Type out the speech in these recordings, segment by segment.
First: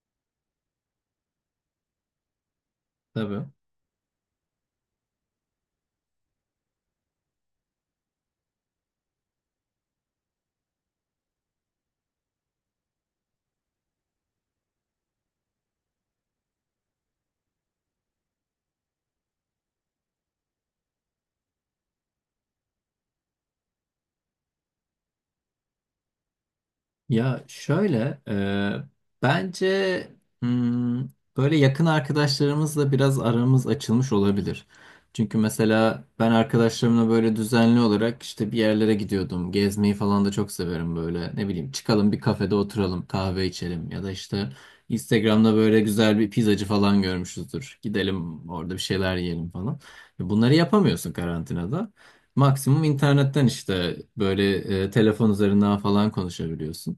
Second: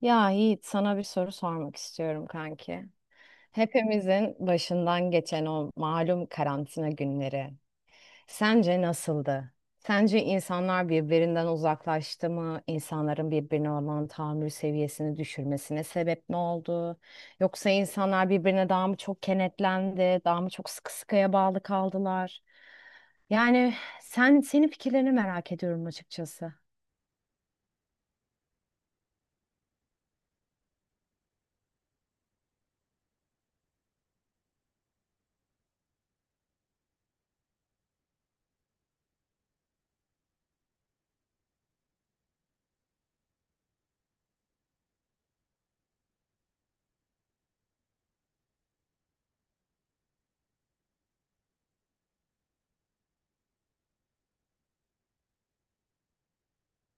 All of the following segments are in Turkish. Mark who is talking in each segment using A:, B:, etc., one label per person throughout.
A: Ya Yiğit sana bir soru sormak istiyorum kanki.
B: Tabii.
A: Hepimizin başından geçen o malum karantina günleri sence nasıldı? Sence insanlar birbirinden uzaklaştı mı? İnsanların birbirine olan tahammül seviyesini düşürmesine sebep ne oldu? Yoksa insanlar birbirine daha mı çok kenetlendi, daha mı çok sıkı sıkıya bağlı kaldılar? Yani senin fikirlerini merak ediyorum açıkçası.
B: Ya şöyle, bence hmm, böyle yakın arkadaşlarımızla biraz aramız açılmış olabilir. Çünkü mesela ben arkadaşlarımla böyle düzenli olarak işte bir yerlere gidiyordum. Gezmeyi falan da çok severim böyle. Ne bileyim çıkalım bir kafede oturalım, kahve içelim ya da işte Instagram'da böyle güzel bir pizzacı falan görmüşüzdür. Gidelim orada bir şeyler yiyelim falan. Bunları yapamıyorsun karantinada. Maksimum internetten işte böyle telefon üzerinden falan konuşabiliyorsun.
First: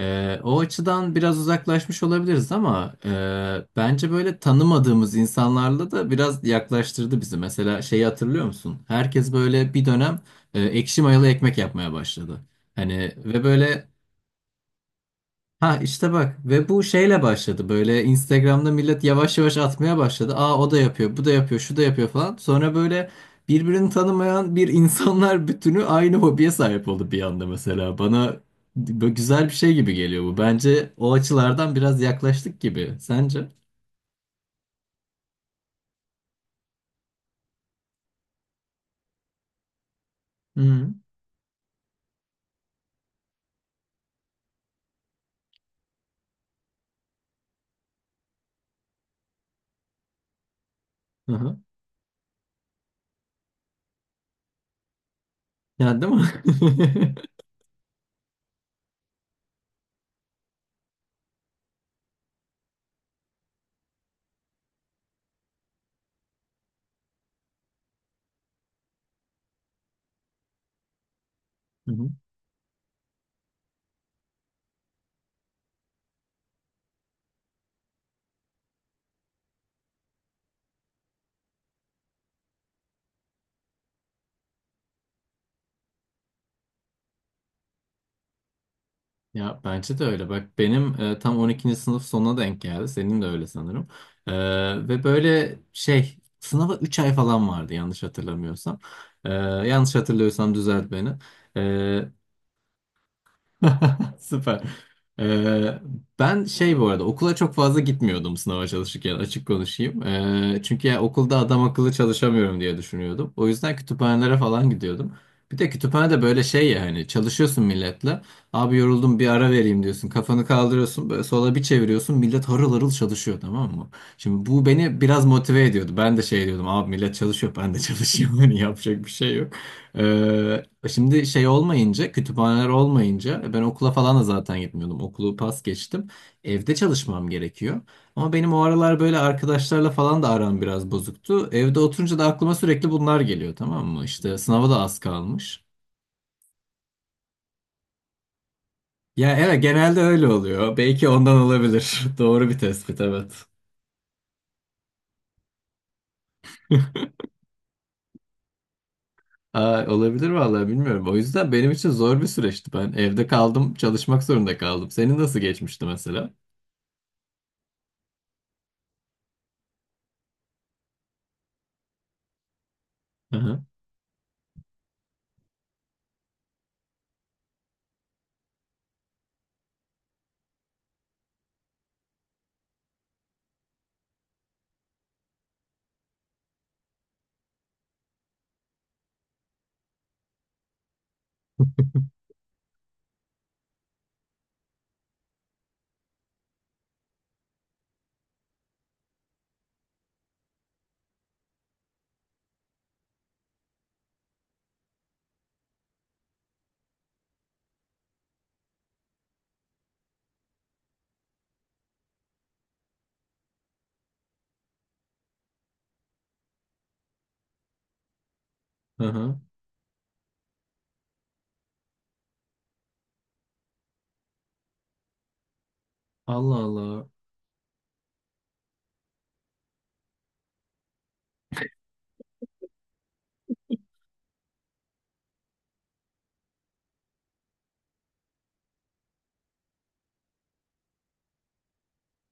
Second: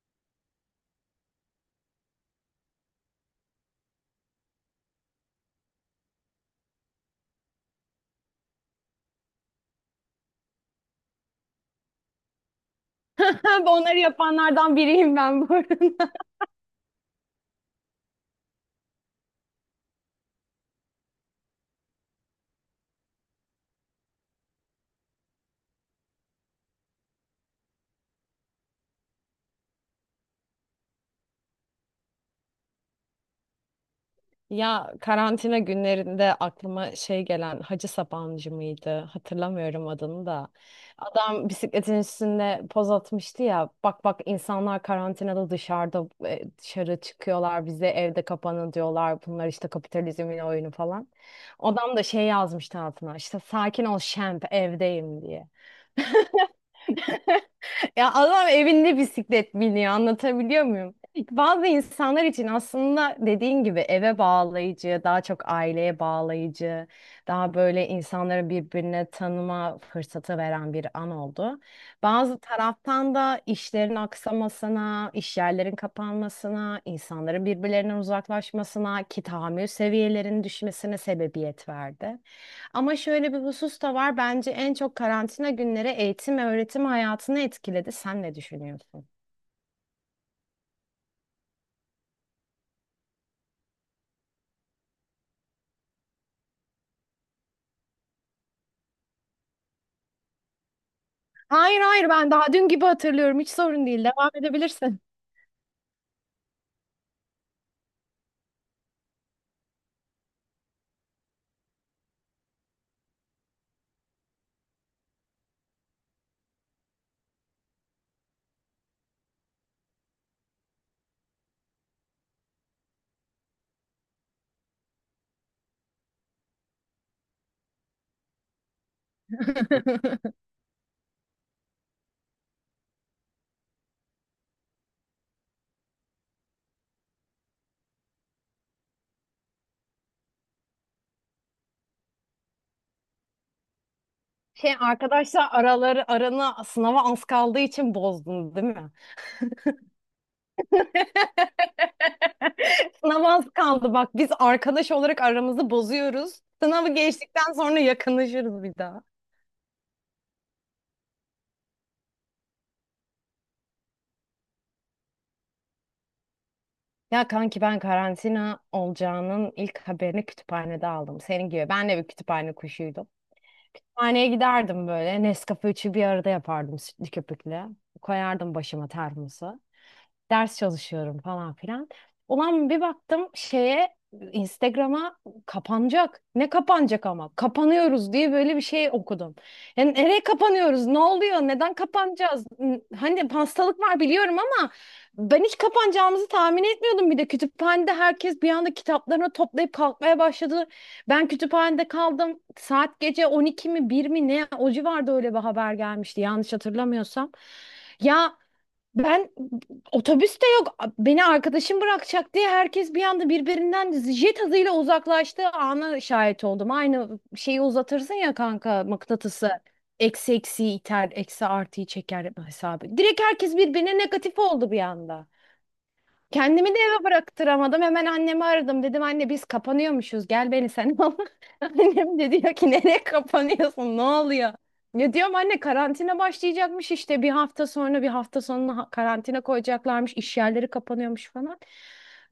B: O açıdan biraz uzaklaşmış olabiliriz ama bence böyle tanımadığımız insanlarla da biraz yaklaştırdı bizi. Mesela şeyi hatırlıyor musun? Herkes böyle bir dönem ekşi mayalı ekmek yapmaya başladı. Hani ve böyle
A: Onları yapanlardan biriyim ben bu
B: Ha işte
A: arada.
B: bak ve bu şeyle başladı böyle Instagram'da millet yavaş yavaş atmaya başladı. Aa o da yapıyor, bu da yapıyor, şu da yapıyor falan. Sonra böyle birbirini tanımayan bir insanlar bütünü aynı hobiye sahip oldu bir anda mesela. Bana böyle güzel bir şey gibi geliyor bu. Bence o açılardan biraz yaklaştık gibi. Sence?
A: Ya karantina günlerinde aklıma şey gelen Hacı Sabancı mıydı? Hatırlamıyorum adını da.
B: Hı hı.
A: Adam bisikletin üstünde poz atmıştı ya. Bak bak insanlar karantinada dışarıda dışarı çıkıyorlar. Bize evde kapanın diyorlar. Bunlar işte kapitalizmin oyunu falan.
B: Hı.
A: Adam da şey yazmıştı altına. İşte sakin ol şemp evdeyim diye.
B: Yani değil mi?
A: Ya adam evinde bisiklet biniyor anlatabiliyor muyum? Bazı insanlar için aslında dediğin gibi eve bağlayıcı, daha çok aileye bağlayıcı, daha böyle insanları birbirine tanıma fırsatı veren bir an oldu.
B: Hı hı.
A: Bazı taraftan da işlerin aksamasına, iş yerlerin kapanmasına, insanların birbirlerinden uzaklaşmasına, ki tahammül seviyelerinin düşmesine sebebiyet verdi. Ama şöyle bir husus da var. Bence en çok karantina günleri eğitim ve öğretim hayatını etkiledi. Sen ne düşünüyorsun?
B: Ya bence de öyle. Bak benim tam on ikinci sınıf sonuna denk geldi. Senin de öyle sanırım. E, Ve böyle şey sınava 3 ay falan vardı yanlış hatırlamıyorsam. Yanlış hatırlıyorsam düzelt beni.
A: Hayır hayır,
B: E,
A: ben daha dün gibi hatırlıyorum. Hiç sorun değil. Devam
B: Süper.
A: edebilirsin.
B: Ee, Ben şey bu arada okula çok fazla gitmiyordum sınava çalışırken açık konuşayım. Çünkü ya okulda adam akıllı çalışamıyorum diye düşünüyordum. O yüzden kütüphanelere falan gidiyordum. Bir de kütüphanede böyle şey ya hani çalışıyorsun milletle. Abi yoruldum bir ara vereyim diyorsun. Kafanı kaldırıyorsun böyle sola bir çeviriyorsun. Millet harıl harıl çalışıyor tamam mı? Şimdi bu beni biraz motive ediyordu. Ben de şey diyordum abi millet çalışıyor ben de çalışıyorum. Hani yapacak bir şey yok. Ee, Şimdi şey olmayınca, kütüphaneler olmayınca ben okula falan da zaten gitmiyordum. Okulu pas geçtim. Evde çalışmam gerekiyor. Ama benim o aralar böyle arkadaşlarla falan da aram biraz bozuktu. Evde oturunca da aklıma sürekli bunlar geliyor tamam mı? İşte sınava
A: Şey,
B: da az
A: arkadaşlar
B: kalmış.
A: araları aranı sınava az kaldığı için bozdun değil mi?
B: Ya evet genelde öyle oluyor. Belki ondan olabilir. Doğru bir tespit
A: Sınava
B: evet.
A: az kaldı bak, biz arkadaş olarak aramızı bozuyoruz. Sınavı geçtikten sonra yakınlaşırız bir daha.
B: Aa, olabilir vallahi bilmiyorum. O yüzden benim için zor bir süreçti. Ben evde kaldım, çalışmak zorunda kaldım. Senin nasıl geçmişti mesela?
A: Ya kanki, ben karantina olacağının ilk haberini kütüphanede aldım. Senin gibi. Ben de bir kütüphane kuşuydum.
B: Hı hı.
A: Kütüphaneye giderdim böyle. Nescafe üçü bir arada yapardım sütlü köpükle. Koyardım başıma termosu, ders çalışıyorum falan filan. Ulan bir baktım şeye, Instagram'a, kapanacak. Ne kapanacak ama? Kapanıyoruz diye böyle bir şey okudum. Yani nereye kapanıyoruz? Ne oluyor? Neden kapanacağız? Hani hastalık var biliyorum ama ben hiç kapanacağımızı tahmin etmiyordum. Bir de kütüphanede herkes bir anda kitaplarını toplayıp kalkmaya başladı. Ben kütüphanede kaldım. Saat gece 12 mi 1 mi ne? O civarda öyle bir haber gelmişti yanlış hatırlamıyorsam. Ya ben otobüs de yok. Beni arkadaşım bırakacak diye herkes bir anda birbirinden jet hızıyla uzaklaştığı ana şahit oldum. Aynı şeyi uzatırsın ya, kanka
B: Hı hı.
A: mıknatısı. Eksi eksiyi iter, eksi artıyı çeker hesabı. Direkt herkes birbirine negatif oldu bir anda.
B: Allah
A: Kendimi de eve
B: Allah.
A: bıraktıramadım. Hemen annemi aradım. Dedim anne, biz kapanıyormuşuz. Gel beni sen al. Annem de diyor ki nereye kapanıyorsun? Ne oluyor? Ne diyorum anne, karantina başlayacakmış işte bir hafta sonra, bir hafta sonuna karantina koyacaklarmış. İş yerleri kapanıyormuş falan.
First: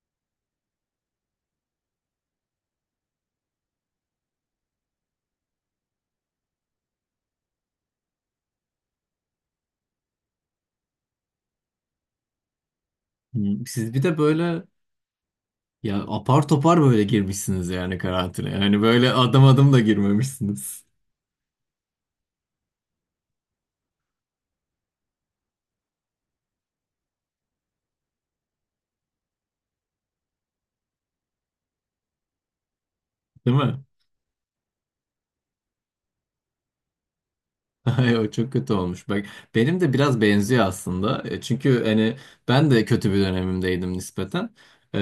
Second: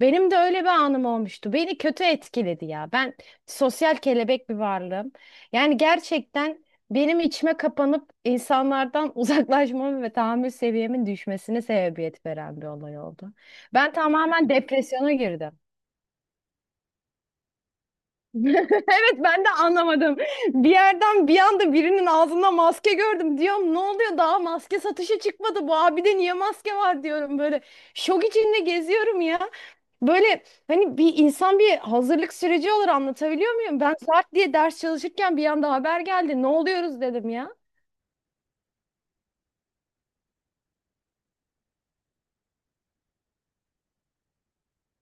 A: Benim de öyle bir anım olmuştu. Beni kötü etkiledi ya. Ben sosyal kelebek bir varlığım. Yani gerçekten benim içime kapanıp insanlardan uzaklaşmamın ve tahammül seviyemin düşmesine sebebiyet veren bir olay oldu. Ben
B: Siz bir de
A: tamamen
B: böyle
A: depresyona girdim.
B: ya apar topar böyle girmişsiniz yani karantinaya. Yani böyle
A: Evet,
B: adım
A: ben de
B: adım da
A: anlamadım. Bir
B: girmemişsiniz.
A: yerden bir anda birinin ağzında maske gördüm. Diyorum ne oluyor, daha maske satışa çıkmadı. Bu abide niye maske var diyorum böyle. Şok içinde geziyorum ya. Böyle hani bir insan bir hazırlık süreci olur, anlatabiliyor
B: Değil mi?
A: muyum? Ben saat diye ders çalışırken bir anda haber geldi. Ne oluyoruz dedim ya.
B: Ay, o çok kötü olmuş. Bak benim de biraz benziyor aslında. Çünkü hani ben de kötü bir dönemimdeydim nispeten. E,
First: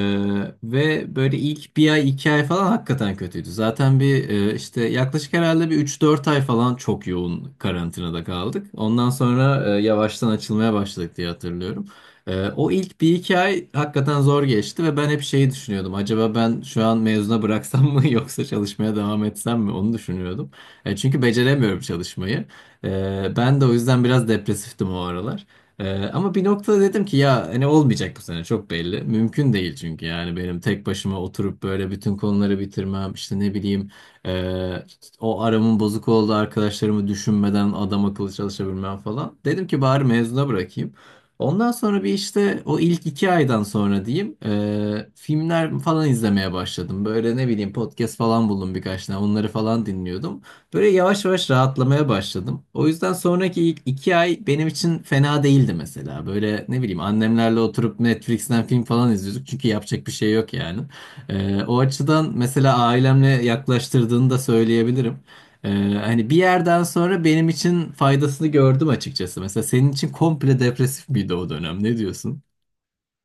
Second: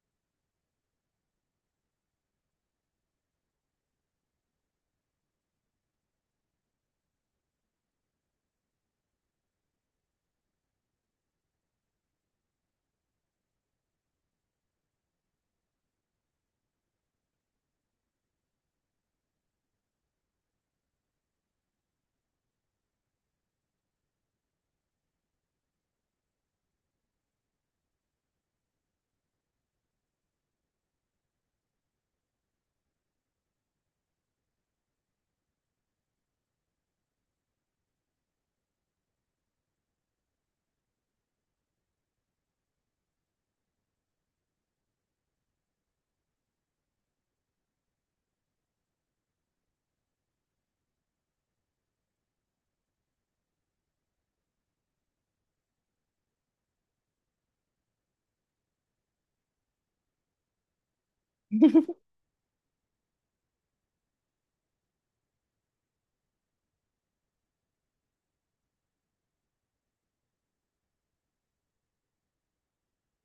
B: Ve böyle ilk bir ay iki ay falan hakikaten kötüydü. Zaten bir işte yaklaşık herhalde bir üç dört ay falan çok yoğun karantinada kaldık. Ondan sonra yavaştan açılmaya başladık diye hatırlıyorum. O ilk bir iki ay hakikaten zor geçti ve ben hep şeyi düşünüyordum. Acaba ben şu an mezuna bıraksam mı yoksa çalışmaya devam etsem mi onu düşünüyordum. Çünkü beceremiyorum çalışmayı. Ben de o yüzden biraz depresiftim o aralar. Ama bir noktada dedim ki ya hani olmayacak bu sene çok belli. Mümkün değil çünkü yani benim tek başıma oturup böyle bütün konuları bitirmem işte ne bileyim e, o aramın bozuk olduğu arkadaşlarımı düşünmeden adam akıllı çalışabilmem falan. Dedim ki bari mezuna bırakayım. Ondan sonra bir işte o ilk iki aydan sonra diyeyim filmler falan izlemeye başladım. Böyle ne bileyim podcast falan buldum birkaç tane onları falan dinliyordum. Böyle yavaş yavaş rahatlamaya başladım. O yüzden sonraki ilk iki ay benim için fena değildi mesela. Böyle ne bileyim annemlerle oturup Netflix'ten film falan izliyorduk. Çünkü yapacak bir şey yok yani. O açıdan mesela ailemle yaklaştırdığını da söyleyebilirim. Ee, Hani bir yerden sonra benim için faydasını gördüm açıkçası. Mesela senin için komple depresif miydi o dönem? Ne diyorsun?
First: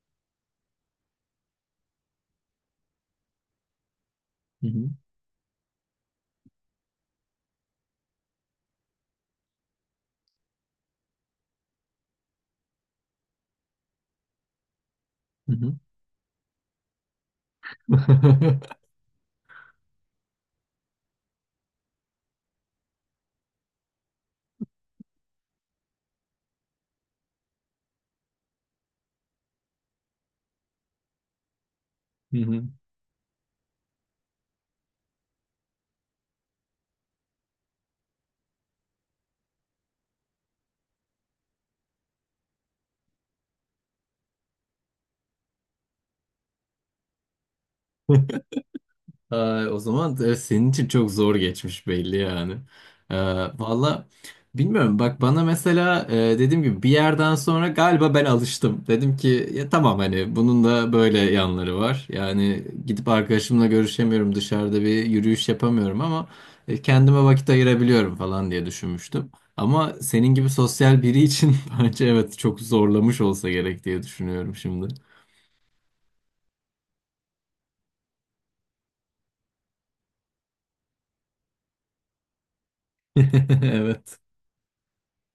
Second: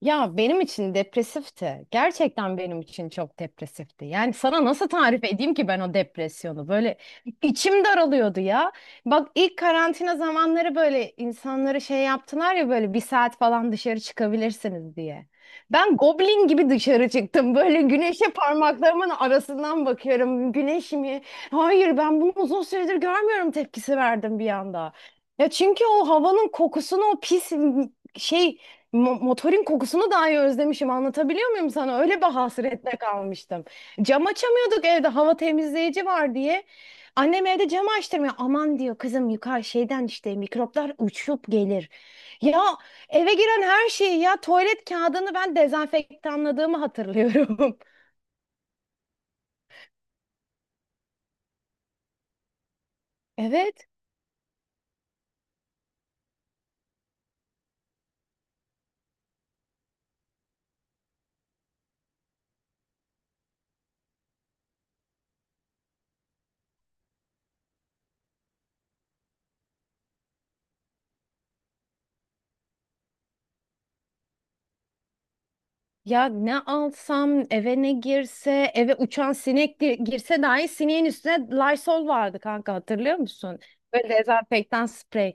A: Ya benim için depresifti. Gerçekten benim için çok depresifti. Yani sana
B: Hı
A: nasıl
B: hı.
A: tarif edeyim ki ben o depresyonu? Böyle içim daralıyordu ya. Bak ilk karantina zamanları böyle insanları şey yaptılar ya, böyle bir saat falan dışarı çıkabilirsiniz diye.
B: Hı hı.
A: Ben goblin gibi dışarı çıktım. Böyle güneşe parmaklarımın arasından bakıyorum. Güneş mi? Hayır, ben bunu uzun süredir görmüyorum tepkisi verdim bir anda. Ya çünkü o havanın kokusunu, o pis şey, motorun kokusunu dahi özlemişim. Anlatabiliyor muyum sana? Öyle bir
B: Hı hı.
A: hasretle kalmıştım. Cam açamıyorduk evde, hava temizleyici var diye. Annem evde cam açtırmıyor. Aman diyor kızım, yukarı şeyden işte mikroplar uçup gelir. Ya eve giren her şeyi, ya tuvalet kağıdını ben dezenfektanladığımı hatırlıyorum.
B: Ay, o zaman da senin için çok zor geçmiş belli yani. Ee,
A: Evet.
B: Valla bilmiyorum bak bana mesela dediğim gibi bir yerden sonra galiba ben alıştım. Dedim ki ya tamam hani bunun da böyle yanları var. Yani gidip arkadaşımla görüşemiyorum dışarıda bir yürüyüş yapamıyorum ama kendime vakit ayırabiliyorum falan diye düşünmüştüm. Ama senin gibi sosyal biri için bence evet çok zorlamış olsa gerek diye düşünüyorum şimdi.
A: Ya ne alsam eve, ne girse eve, uçan sinek girse dahi sineğin üstüne Lysol vardı kanka, hatırlıyor musun? Böyle
B: Evet.
A: dezenfektan sprey.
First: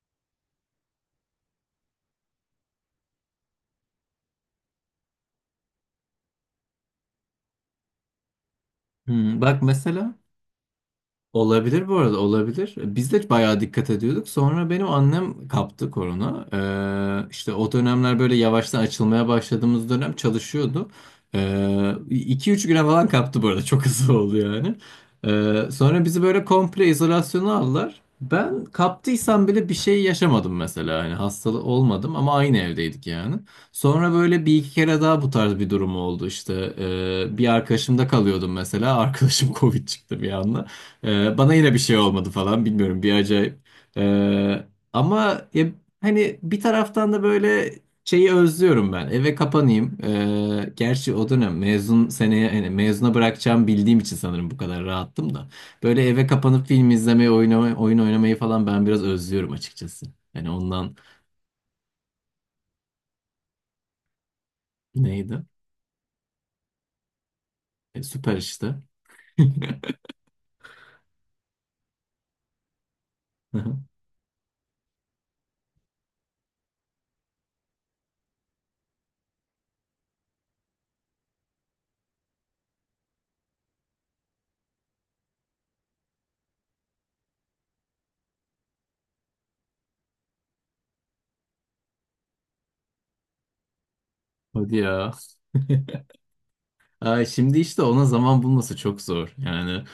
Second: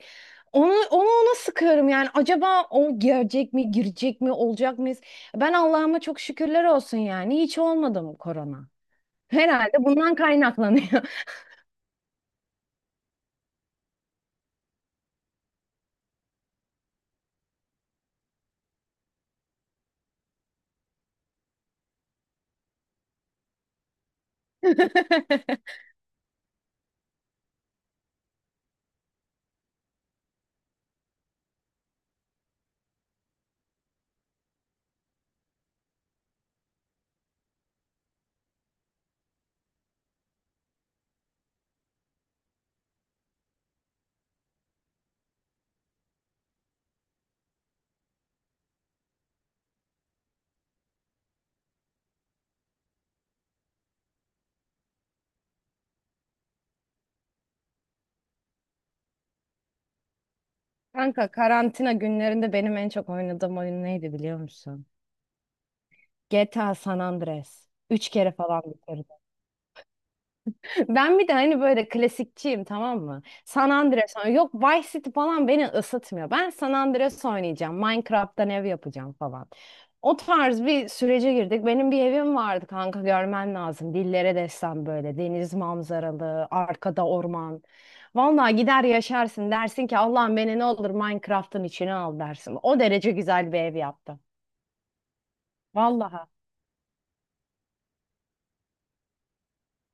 A: Onu ona sıkıyorum yani, acaba o gelecek mi, girecek mi, olacak mıyız? Ben Allah'ıma çok şükürler olsun yani, hiç olmadı mı korona?
B: Bak
A: Herhalde bundan
B: mesela.
A: kaynaklanıyor.
B: Olabilir bu arada olabilir. Biz de bayağı dikkat ediyorduk. Sonra benim annem kaptı korona. İşte o dönemler böyle yavaştan açılmaya başladığımız dönem çalışıyordu. Ee, 2-3 güne falan kaptı bu arada. Çok hızlı oldu yani. Sonra bizi böyle komple izolasyona aldılar. Ben kaptıysam bile bir şey yaşamadım mesela. Yani hastalı olmadım ama aynı evdeydik yani. Sonra böyle bir iki kere daha bu tarz bir durum oldu işte. Bir arkadaşımda kalıyordum mesela. Arkadaşım Covid çıktı bir anda. Bana yine bir şey olmadı falan bilmiyorum bir acayip. Ee, Ama ya, hani bir taraftan da böyle şeyi özlüyorum ben. Eve kapanayım. Gerçi o dönem mezun seneye hani mezuna bırakacağım bildiğim için sanırım bu kadar rahattım da. Böyle eve kapanıp film izlemeyi, oynamayı, oyun oynamayı falan ben biraz özlüyorum açıkçası. Yani ondan
A: Kanka, karantina günlerinde benim en çok oynadığım oyun neydi biliyor musun?
B: neydi?
A: GTA San Andreas. Üç kere
B: Süper
A: falan
B: işte.
A: bitirdim. Ben bir de hani böyle klasikçiyim, tamam mı? San Andreas oynuyorum. Yok, Vice City falan beni ısıtmıyor. Ben San Andreas oynayacağım. Minecraft'tan ev yapacağım falan. O tarz bir sürece girdik. Benim bir evim vardı kanka, görmen lazım. Dillere destan, böyle deniz manzaralı, arkada orman. Vallahi gider yaşarsın, dersin ki Allah'ım beni ne olur Minecraft'ın içine al dersin. O derece güzel bir ev yaptım.
B: Hadi ya.
A: Vallahi
B: Ay, şimdi işte ona zaman bulması çok zor. Yani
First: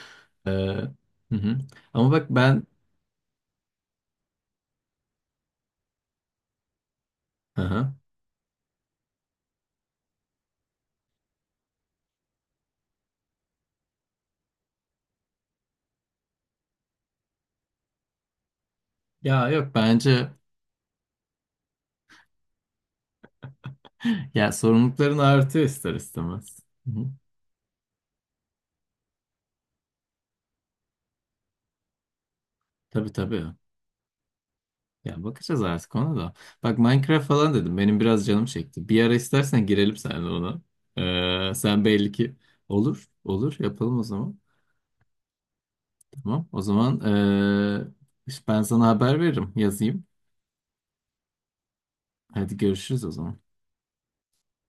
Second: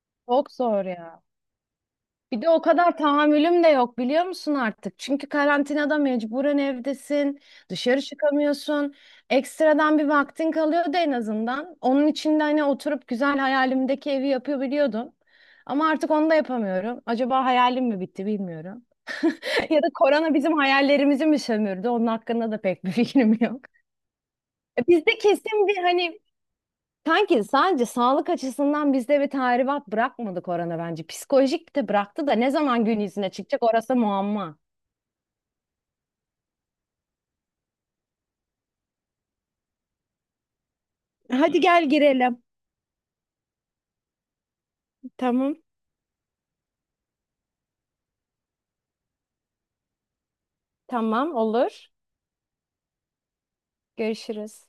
A: çok
B: hı
A: zor ya.
B: hı. Ama bak
A: Bir de o
B: ben
A: kadar tahammülüm de yok biliyor musun artık? Çünkü karantinada mecburen evdesin,
B: hı hı.
A: dışarı çıkamıyorsun. Ekstradan bir vaktin kalıyordu en azından. Onun için de hani oturup güzel hayalimdeki evi yapabiliyordum. Ama artık onu da yapamıyorum. Acaba hayalim mi bitti bilmiyorum.
B: Ya yok
A: Ya da
B: bence
A: korona bizim hayallerimizi mi sömürdü? Onun hakkında da pek bir fikrim yok.
B: ya sorumlulukların
A: Bizde
B: artıyor
A: kesin bir
B: ister
A: hani,
B: istemez. Hı hı.
A: sanki sadece sağlık açısından bizde bir tahribat bırakmadı korona bence. Psikolojik de bıraktı da ne zaman gün
B: Tabii
A: yüzüne
B: tabii.
A: çıkacak orası muamma.
B: Ya bakacağız artık ona da. Bak Minecraft falan dedim. Benim biraz canım çekti. Bir ara istersen girelim seninle ona.
A: Hadi
B: Sen
A: gel
B: belli ki
A: girelim.
B: olur. Olur yapalım o zaman.
A: Tamam.
B: Tamam. O zaman işte ben sana haber veririm. Yazayım.
A: Tamam olur.
B: Hadi görüşürüz o zaman.
A: Görüşürüz.